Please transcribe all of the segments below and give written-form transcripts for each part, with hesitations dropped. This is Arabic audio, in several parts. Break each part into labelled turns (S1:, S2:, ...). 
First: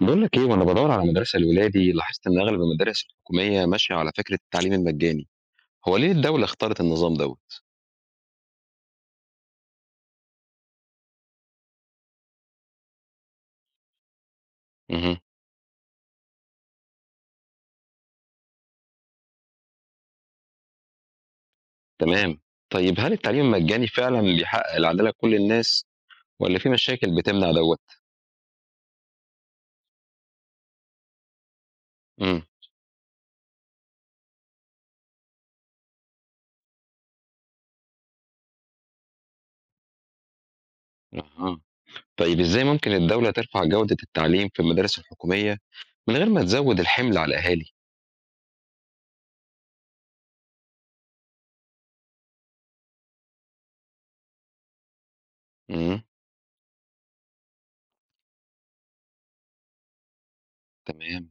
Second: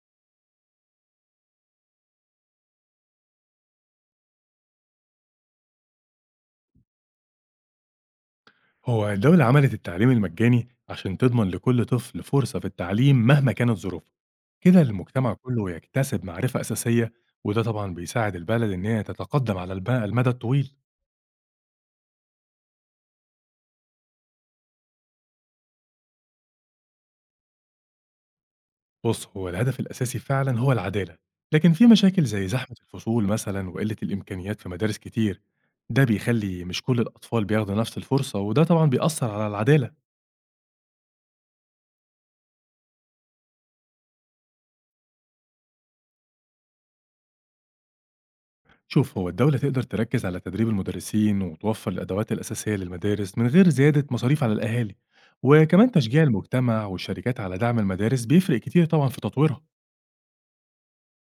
S1: بقول لك ايه، وانا بدور على مدرسه لولادي لاحظت ان اغلب المدارس الحكوميه ماشيه على فكره التعليم المجاني. هو ليه الدوله اختارت النظام دوت؟
S2: هو الدولة عملت التعليم المجاني عشان تضمن لكل طفل فرصة في التعليم مهما كانت ظروفه. كده
S1: اها.
S2: المجتمع كله يكتسب معرفة أساسية. وده طبعا بيساعد البلد إن هي تتقدم على المدى الطويل.
S1: تمام. طيب هل التعليم المجاني فعلا بيحقق العداله لكل الناس ولا في مشاكل بتمنع دوت؟
S2: بص، هو الهدف الأساسي فعلا هو العدالة، لكن في مشاكل
S1: امم
S2: زي زحمة الفصول مثلا وقلة الإمكانيات في مدارس كتير. ده بيخلي مش كل الأطفال بياخدوا نفس الفرصة، وده طبعا بيأثر على العدالة.
S1: اها. طيب ازاي ممكن الدوله ترفع جوده التعليم في المدارس الحكوميه من غير ما تزود الحمل على الاهالي؟
S2: شوف، هو الدولة تقدر تركز على تدريب المدرسين وتوفر الأدوات الأساسية للمدارس من غير زيادة مصاريف على الأهالي. وكمان
S1: امم
S2: تشجيع المجتمع والشركات على دعم المدارس بيفرق كتير طبعا في تطويرها.
S1: تمام.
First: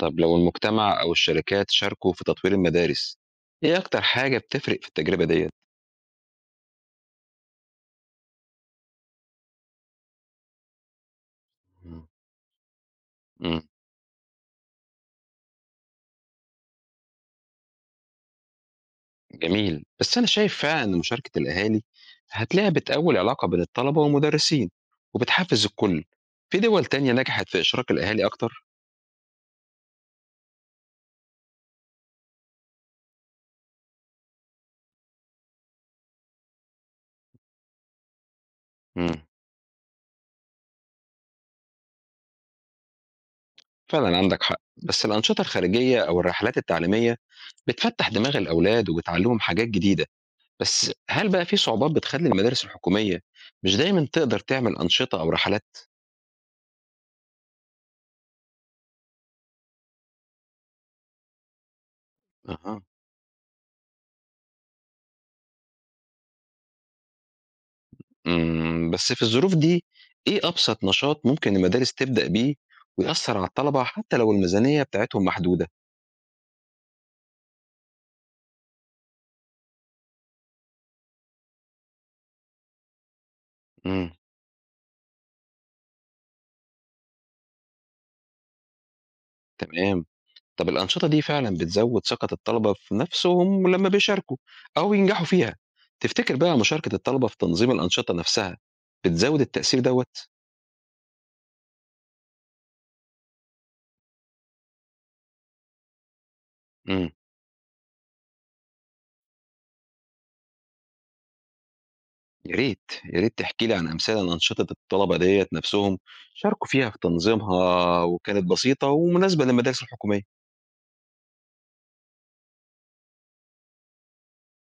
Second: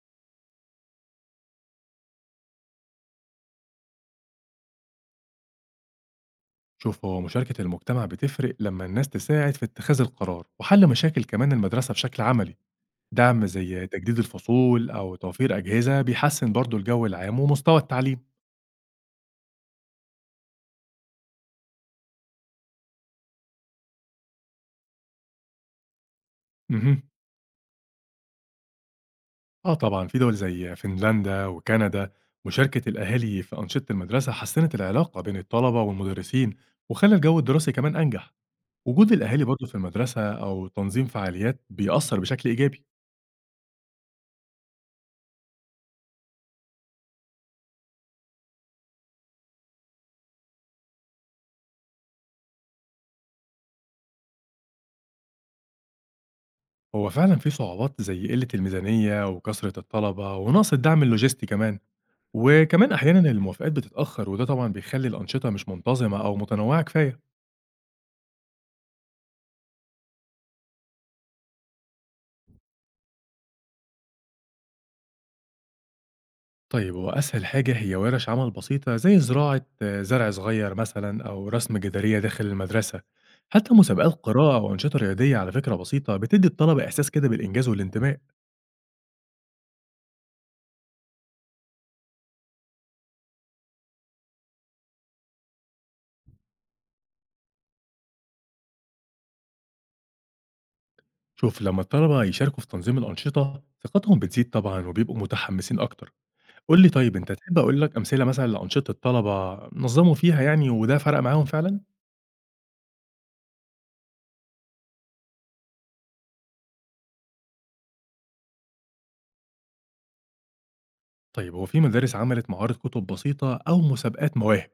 S1: طب لو المجتمع او الشركات شاركوا في تطوير المدارس، ايه اكتر حاجه بتفرق في التجربه ديت؟
S2: شوف، هو مشاركة المجتمع بتفرق لما الناس تساعد في اتخاذ القرار وحل مشاكل كمان المدرسة بشكل عملي. دعم
S1: امم
S2: زي تجديد الفصول أو توفير أجهزة بيحسن برضو الجو العام ومستوى التعليم.
S1: جميل. بس أنا شايف فعلا إن مشاركة الأهالي هتلاقيها بتقوي العلاقة بين الطلبة والمدرسين وبتحفز الكل. في دول
S2: مهم.
S1: تانية نجحت في إشراك الأهالي أكتر؟
S2: آه طبعًا، في دول زي فنلندا وكندا مشاركة الأهالي في أنشطة المدرسة حسّنت العلاقة بين الطلبة والمدرسين، وخلّى الجو الدراسي كمان أنجح.
S1: مم.
S2: وجود الأهالي برضه في المدرسة أو تنظيم فعاليات بيأثّر بشكل إيجابي.
S1: فعلا عندك حق، بس الأنشطة الخارجية أو الرحلات التعليمية بتفتح دماغ الأولاد وبتعلمهم حاجات جديدة. بس هل بقى في صعوبات بتخلي المدارس الحكومية مش دايما تقدر تعمل أنشطة أو رحلات؟
S2: هو فعلًا في صعوبات زي قِلّة الميزانية وكثرة الطلبة ونقص الدعم اللوجستي كمان،
S1: أها.
S2: وكمان أحيانًا الموافقات بتتأخّر، وده طبعًا بيخلّي الأنشطة مش منتظمة أو متنوعة كفاية.
S1: بس في الظروف دي إيه أبسط نشاط ممكن المدارس تبدأ بيه ويأثر على الطلبة حتى لو الميزانية بتاعتهم محدودة؟
S2: طيب، هو أسهل حاجة هي ورش عمل بسيطة زي زراعة زرع صغير مثلا، أو رسم جدارية داخل المدرسة، حتى
S1: إمم،
S2: مسابقات قراءة وأنشطة رياضية على فكرة بسيطة بتدي الطلبة إحساس كده بالإنجاز والانتماء.
S1: تمام. طَب الأنشطة دي فعلًا بتزوّد ثقة الطلبة في نَفْسهم لمّا بيشاركوا أو ينجحوا فيها. تفتكر بقى مشاركة الطلبة في تنظيم الأنشطة نَفْسها بتزوّد التأثير دوّة؟
S2: شوف، لما الطلبة يشاركوا في تنظيم الأنشطة ثقتهم بتزيد طبعا، وبيبقوا متحمسين أكتر. قول لي،
S1: إمم،
S2: طيب أنت تحب أقول لك أمثلة مثلا لأنشطة الطلبة نظموا فيها يعني وده فرق معاهم فعلا؟
S1: يا ريت، يا ريت تحكي لي عن أمثلة لأنشطة الطلبة ديّة نَفْسهم شاركوا فيها في تنظيمها وكانت بسيطة ومناسبة للمدارس الحكومية.
S2: طيب، هو في مدارس عملت معارض كتب بسيطة أو مسابقات مواهب،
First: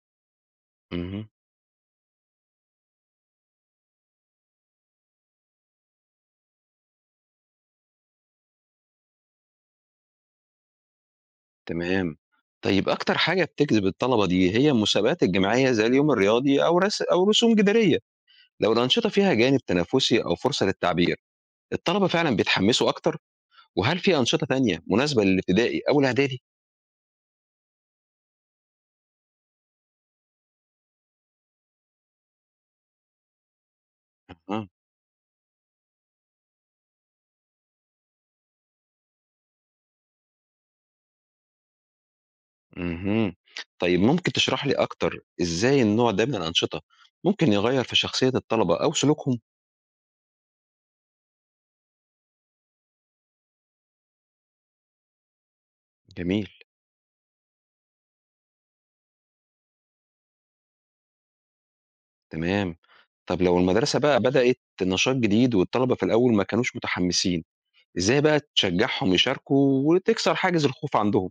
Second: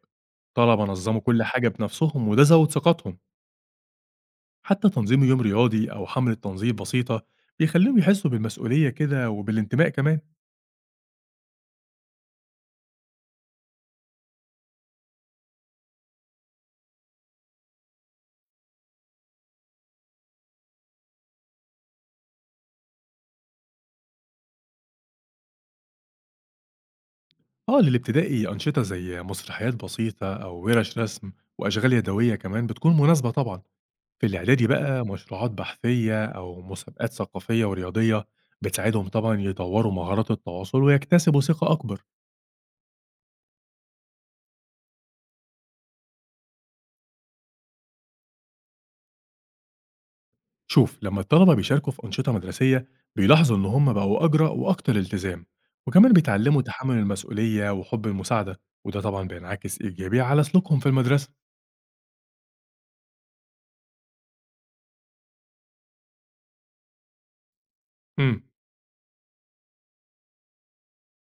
S2: طلبة نظموا
S1: اهم.
S2: كل حاجة بنفسهم وده زود ثقتهم. حتى تنظيم يوم رياضي أو حملة تنظيف بسيطة بيخليهم يحسوا بالمسؤولية كده وبالانتماء كمان.
S1: تمام. طيب أكتر حاجة بتجذب الطلبة دي هي المسابقات الجماعية زي اليوم الرياضي أو رسوم جدارية، لو الأنشطة فيها جانب تنافسي أو فرصة للتعبير الطلبة فعلًا بيتحمّسوا أكتر. وهل في أنشطة تانية مناسبة للابتدائي أو الإعدادي؟
S2: آه، للابتدائي أنشطة زي مسرحيات بسيطة أو ورش رسم وأشغال يدوية كمان بتكون مناسبة طبعا. في
S1: أها.
S2: الإعدادي بقى مشروعات بحثية أو مسابقات ثقافية ورياضية بتساعدهم طبعا يطوروا مهارات التواصل ويكتسبوا ثقة أكبر.
S1: اهم. طيب ممكن تشرح لي أكتر إزاي النوع ده من الأنشطة ممكن يغيّر في شخصية الطلبة أو سلوكهم؟
S2: شوف، لما الطلبة بيشاركوا في أنشطة مدرسية بيلاحظوا إن هم بقوا أجرى وأكتر التزام، وكمان
S1: جميل.
S2: بيتعلموا تحمل المسؤولية وحب المساعدة. وده طبعا بينعكس إيجابي على سلوكهم في المدرسة.
S1: تمام. طب لو المدرسة بقى بدأت نشاط جديد والطلبة في الأول ما كانوش متحمّسين، إزاي بقى
S2: امم
S1: تشجّعهم يشاركوا وتكسر حاجز الخوف عندهم؟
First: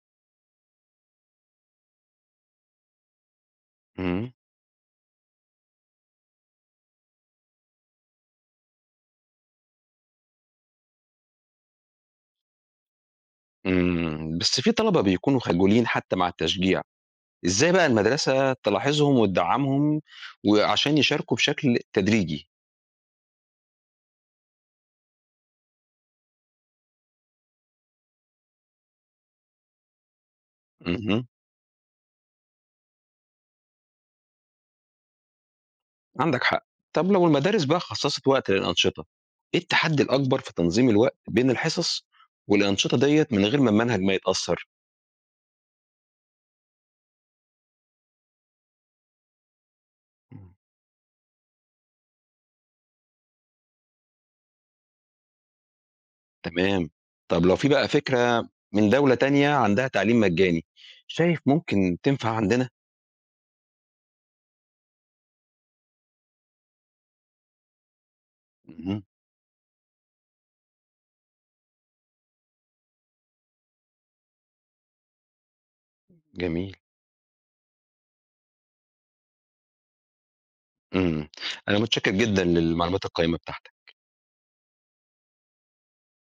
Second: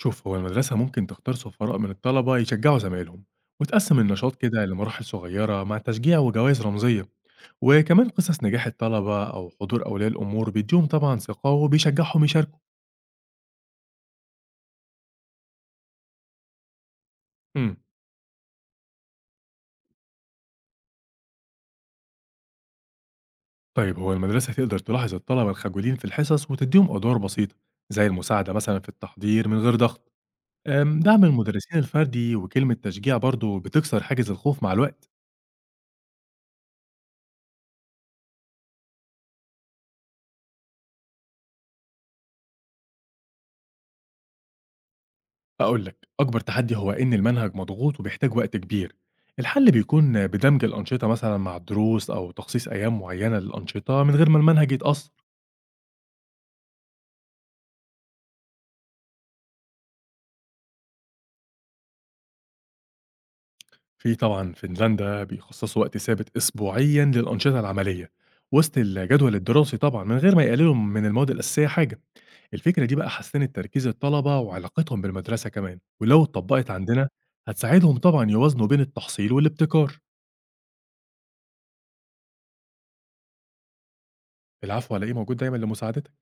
S2: شوف، هو المدرسة ممكن تختار سفراء من الطلبة يشجعوا زمايلهم، وتقسم
S1: إمم.
S2: النشاط كده لمراحل صغيرة مع تشجيع وجوائز رمزية. وكمان قصص نجاح الطلبة أو حضور أولياء الأمور بيديهم طبعا ثقة وبيشجعهم يشاركوا.
S1: إمم. بس في طلبة بيكونوا خجولين حتى مع التشجيع. إزاي
S2: امم
S1: بقى المدرسة تلاحظهم وتدعمهم وعشان يشاركوا بشكل تدريجي؟
S2: طيب، هو المدرسة تقدر تلاحظ الطلبة الخجولين في الحصص وتديهم أدوار بسيطة زي المساعدة مثلا في التحضير من غير ضغط.
S1: اهم.
S2: دعم المدرسين الفردي وكلمة تشجيع برضه بتكسر حاجز الخوف مع الوقت.
S1: عندك حق. طب لو المدارس بقى خصصت وقت للأنشطة، إيه التحدي الأكبر في تنظيم الوقت بين الحصص والأنشطة ديّة من غير ما المنهج ما يتأثر؟
S2: أقول لك، أكبر تحدي هو إن المنهج مضغوط وبيحتاج وقت كبير. الحل بيكون
S1: مم.
S2: بدمج الأنشطة مثلا مع الدروس، أو تخصيص أيام معينة للأنشطة من غير ما المنهج يتأثر.
S1: تمام. طب لو في بقى فكرة من دولة تانية عندها تعليم مجاني، شايف ممكن تنفع عندنا؟
S2: في طبعًا فنلندا بيخصصوا وقت ثابت أسبوعيًا للأنشطة العملية، وسط
S1: مهم.
S2: الجدول الدراسي طبعًا، من غير ما يقللوا من المواد الأساسية حاجة. الفكرة دي بقى حسّنت تركيز الطلبة وعلاقتهم بالمدرسة كمان، ولو اتطبقت
S1: جميل.
S2: عندنا هتساعدهم طبعًا يوازنوا بين التحصيل والابتكار.
S1: إمم. أنا متشكر جدًا للمعلومات القيّمة بتاعتك.
S2: العفو على إيه، موجود دايمًا لمساعدتك.